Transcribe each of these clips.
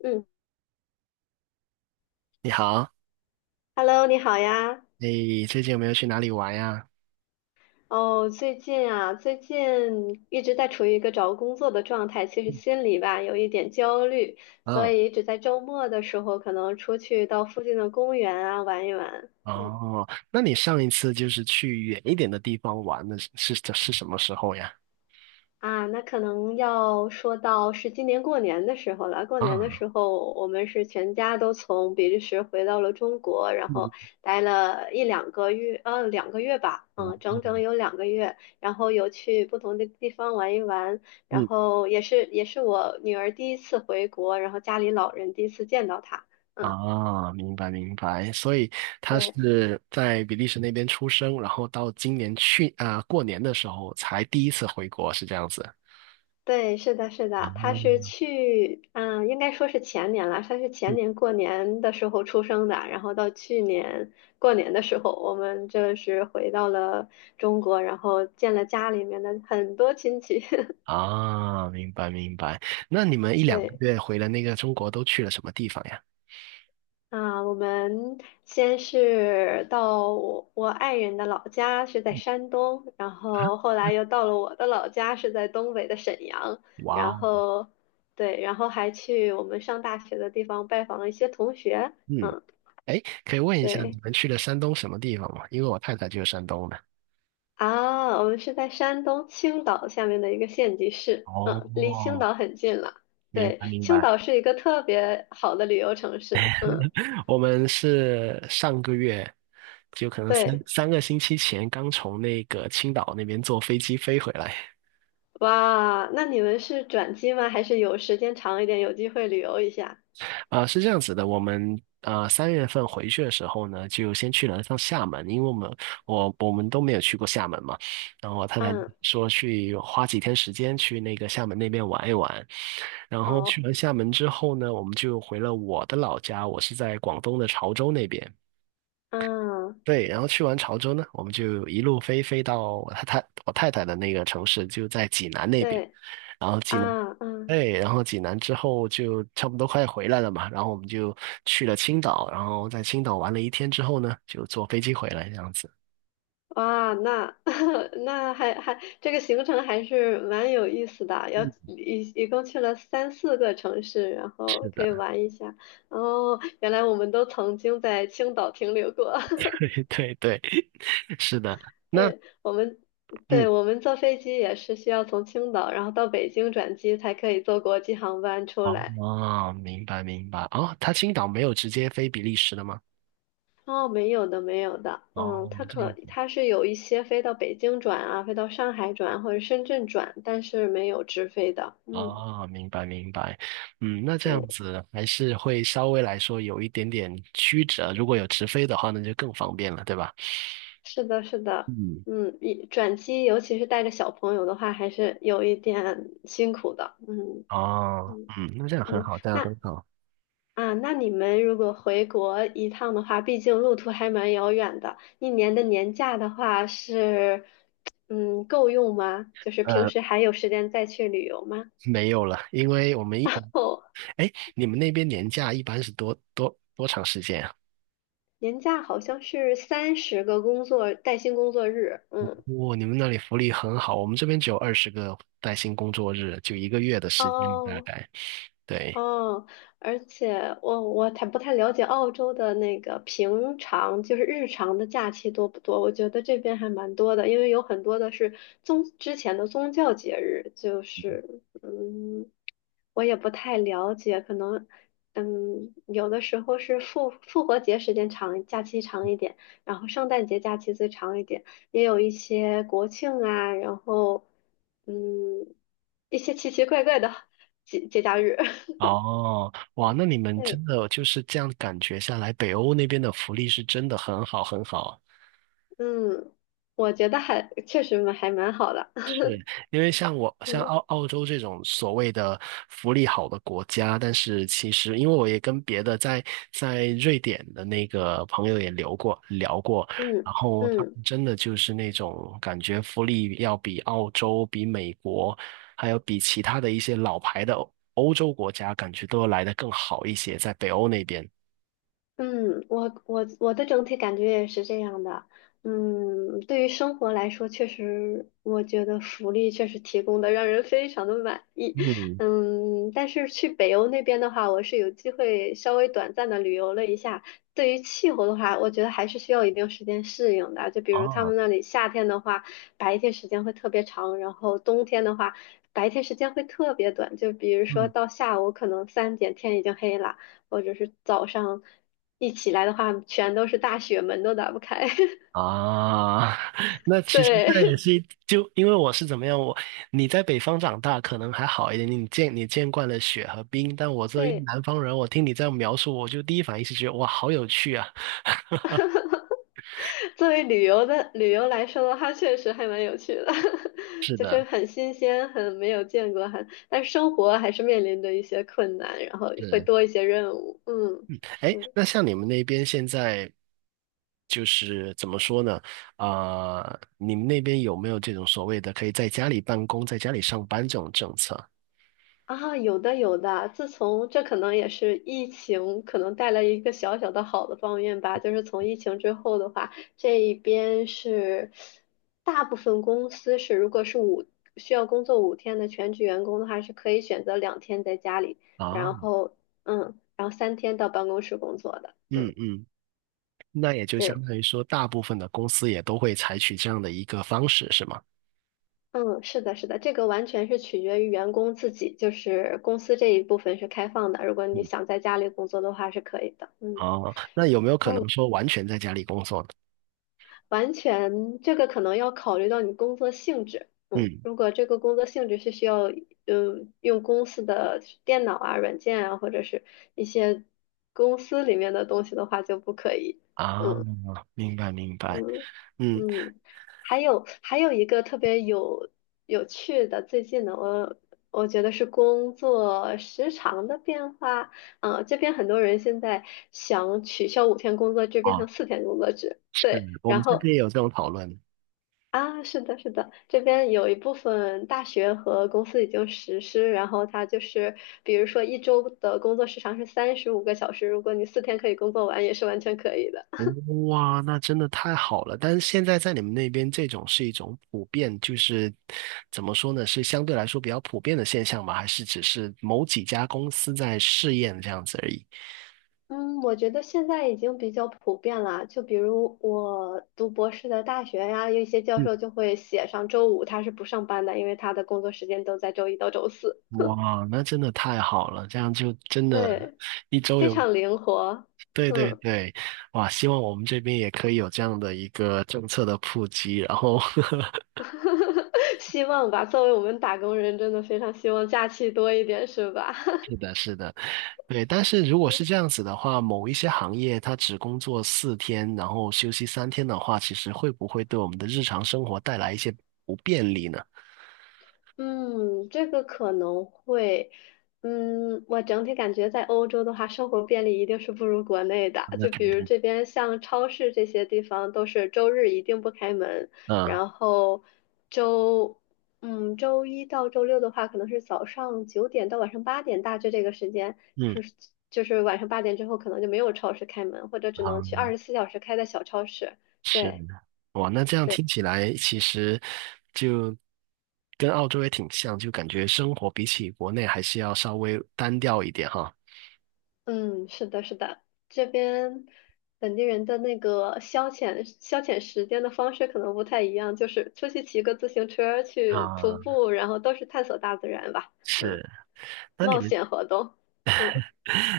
嗯你好，，Hello，你好呀。你最近有没有去哪里玩呀？哦，最近一直在处于一个找工作的状态，其实心里吧有一点焦虑，所啊，以只在周末的时候可能出去到附近的公园啊玩一玩。嗯。哦，那你上一次就是去远一点的地方玩的是什么时候呀？啊，那可能要说到是今年过年的时候了。过年的啊，时候，我们是全家都从比利时回到了中国，然嗯后待了一两个月，两个月吧，嗯，整整有两个月。然后有去不同的地方玩一玩，然嗯，后也是我女儿第一次回国，然后家里老人第一次见到她，嗯，啊，明白明白。所以他对。是在比利时那边出生，然后到今年去啊、过年的时候才第一次回国，是这样子。对，是的，是啊，的，他是嗯去，嗯，应该说是前年了，他是前年过年的时候出生的，然后到去年过年的时候，我们这是回到了中国，然后见了家里面的很多亲戚，啊，明白明白。那你们一两个对。月回了那个中国都去了什么地方呀？啊，我们先是到我爱人的老家是在嗯山东，然啊，后后来又到了我的老家是在东北的沈阳，哇然哦，后对，然后还去我们上大学的地方拜访了一些同学，嗯。嗯，哎，可以问一下你对，们去了山东什么地方吗？因为我太太就是山东的。啊，我们是在山东青岛下面的一个县级市，嗯，离青哦，岛很近了，明白对，明青白。岛是一个特别好的旅游城市，嗯，我们是上个月，就可能三对。三个星期前刚从那个青岛那边坐飞机飞回来。哇，那你们是转机吗？还是有时间长一点，有机会旅游一下？啊，是这样子的，我们啊3月份回去的时候呢，就先去了趟厦门，因为我们我们都没有去过厦门嘛，然后我太太嗯，说去花几天时间去那个厦门那边玩一玩，然后去好，完厦门之后呢，我们就回了我的老家，我是在广东的潮州那边。嗯，对，然后去完潮州呢，我们就一路飞到我太太的那个城市，就在济南那边。对，然后济南，啊，嗯，对，然后济南之后就差不多快回来了嘛，然后我们就去了青岛，然后在青岛玩了一天之后呢，就坐飞机回来这样子。哇，那 那这个行程还是蛮有意思的，要一共去了三四个城市，然后是可以的，玩一下。哦，原来我们都曾经在青岛停留过。对，是的。那对，我们，嗯，对，我们坐飞机也是需要从青岛，然后到北京转机才可以坐国际航班出来。哦，明白明白。哦，他青岛没有直接飞比利时的吗？哦，没有的，没有的，嗯，哦，它这可样子。它是有一些飞到北京转啊，飞到上海转或者深圳转，但是没有直飞的，嗯，哦，明白明白，嗯，那这样对，子还是会稍微来说有一点点曲折，如果有直飞的话，那就更方便了，对吧？是的，是的，嗯，嗯，一转机尤其是带着小朋友的话，还是有一点辛苦的。嗯哦，嗯嗯，那这样很嗯，好，这样那很好。啊，那你们如果回国一趟的话，毕竟路途还蛮遥远的，一年的年假的话是嗯够用吗？就是平呃，时还有时间再去旅游吗？没有了，因为我们一，哦，哎，你们那边年假一般是多长时间啊？年假好像是30个工作带薪工作日，嗯，哇，你们那里福利很好，我们这边只有20个带薪工作日，就一个月的时间大哦，概。对，哦，而且我太不太了解澳洲的那个平常就是日常的假期多不多？我觉得这边还蛮多的，因为有很多的是之前的宗教节日，就是嗯，我也不太了解，可能嗯有的时候是复活节时间长，假期长一点，然后圣诞节假期最长一点，也有一些国庆啊，然后嗯一些奇奇怪怪的 节假日。哦，哇，那你们真对，的就是这样感觉下来，北欧那边的福利是真的很好。嗯，我觉得还确实蛮好的，因为 像我像澳嗯澳洲这种所谓的福利好的国家，但是其实因为我也跟别的在在瑞典的那个朋友也聊过，嗯然后他们嗯。真的就是那种感觉福利要比澳洲、比美国，还有比其他的一些老牌的欧洲国家，感觉都要来得更好一些，在北欧那边。嗯，我的整体感觉也是这样的。嗯，对于生活来说，确实我觉得福利确实提供的让人非常的满意。嗯，嗯，但是去北欧那边的话，我是有机会稍微短暂的旅游了一下。对于气候的话，我觉得还是需要一定时间适应的。就比如他啊。们那里夏天的话，白天时间会特别长，然后冬天的话，白天时间会特别短。就比如说嗯。到下午可能3点天已经黑了。或者是早上一起来的话，全都是大雪，门都打不开。啊，那其实那也对 是一就因为我是怎么样，我你在北方长大可能还好一点，你见你见惯了雪和冰，但我 作为一个对，南方人，我听你这样描述，我就第一反应是觉得哇，好有趣啊！作为旅游的旅游来说的话，确实还蛮有趣的，是就是的，很新鲜，很没有见过，很但是生活还是面临着一些困难，然后会是。多一些任务。嗯哎，嗯。那像你们那边现在就是怎么说呢？啊、你们那边有没有这种所谓的可以在家里办公、在家里上班这种政策啊，有的有的，自从这可能也是疫情，可能带来一个小小的好的方面吧，就是从疫情之后的话，这一边是大部分公司是，如果是需要工作五天的全职员工的话，是可以选择2天在家里，啊？然后嗯，然后3天到办公室工作的，嗯嗯，嗯，那也就相对，当于说，大部分的公司也都会采取这样的一个方式，是吗？嗯，是的，是的，这个完全是取决于员工自己，就是公司这一部分是开放的，如果你想在家里工作的话是可以的，嗯。哦，那有没有可能嗯，说完全在家里工作呢？完全，这个可能要考虑到你工作性质。嗯，嗯，如果这个工作性质是需要，嗯，用公司的电脑啊、软件啊，或者是一些公司里面的东西的话，就不可以。啊，嗯明白明白，嗯嗯，嗯，还有一个特别有趣的，最近的我觉得是工作时长的变化。嗯，这边很多人现在想取消五天工作制，变啊，成四天工作制。是对，我们然这后边也有这种讨论。啊，是的，是的，这边有一部分大学和公司已经实施，然后它就是，比如说一周的工作时长是35个小时，如果你四天可以工作完，也是完全可以的。哇，那真的太好了！但是现在在你们那边，这种是一种普遍，就是怎么说呢？是相对来说比较普遍的现象吗？还是只是某几家公司在试验这样子而已？嗯，我觉得现在已经比较普遍了。就比如我读博士的大学呀，有一些教嗯，授就会写上周五他是不上班的，因为他的工作时间都在周一到周四。哇，那真的太好了！这样就真的，对，一周非有常灵活。对对嗯。对，哇！希望我们这边也可以有这样的一个政策的普及。然后，希望吧，作为我们打工人，真的非常希望假期多一点，是吧？是的，是的，对。但是如果是这样子的话，某一些行业它只工作4天，然后休息3天的话，其实会不会对我们的日常生活带来一些不便利呢？嗯，这个可能会，嗯，我整体感觉在欧洲的话，生活便利一定是不如国内的。那就比肯如定，这边像超市这些地方，都是周日一定不开门，嗯然后周，嗯，周一到周六的话，可能是早上9点到晚上八点，大致这个时间嗯，是，就是晚上八点之后可能就没有超市开门，或者只能去啊，24小时开的小超市。是对。哇。那这样对听起来，其实就跟澳洲也挺像，就感觉生活比起国内还是要稍微单调一点哈。嗯，是的，是的，这边本地人的那个消遣消遣时间的方式可能不太一样，就是出去骑个自行车，去啊，徒步，然后都是探索大自然吧，嗯，是。那你冒们，险活动，嗯。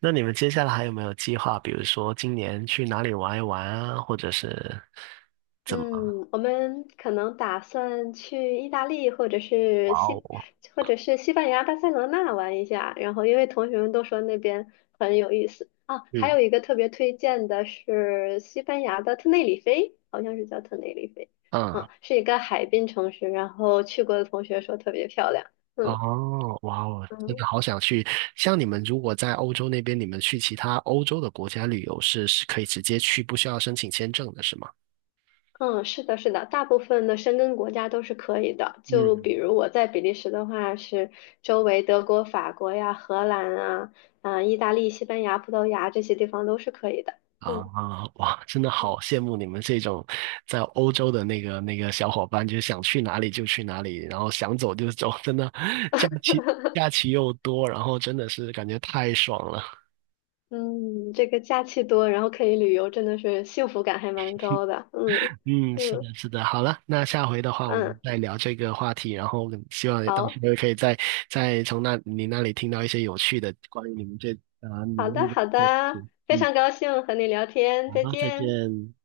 那你们接下来还有没有计划？比如说今年去哪里玩一玩啊，或者是怎么？嗯，我们可能打算去意大利或者哇是西哦，或者是西班牙巴塞罗那玩一下，然后因为同学们都说那边很有意思啊，还嗯有一个特别推荐的是西班牙的特内里菲，好像是叫特内里菲，嗯，嗯，是一个海滨城市，然后去过的同学说特别漂亮，嗯哦，哇哦，真的嗯。好想去。像你们如果在欧洲那边，你们去其他欧洲的国家旅游是可以直接去，不需要申请签证的，是吗？嗯，是的，是的，大部分的申根国家都是可以的。就比嗯如我在比利时的话，是周围德国、法国呀、荷兰啊、啊、意大利、西班牙、葡萄牙这些地方都是可以的。啊，嗯哇，真的好羡慕你们这种在欧洲的那个小伙伴，就是想去哪里就去哪里，然后想走就走，真的假期假期又多，然后真的是感觉太爽了。嗯，这个假期多，然后可以旅游，真的是幸福感还蛮高的。嗯嗯，是嗯的，是的。好了，那下回的话我们嗯，再聊这个话题，然后希望到时好候可以再从那你那里听到一些有趣的关于你们这啊、你们好那的边好的事的，情。非嗯，常高兴和你聊天，好，再再见。见。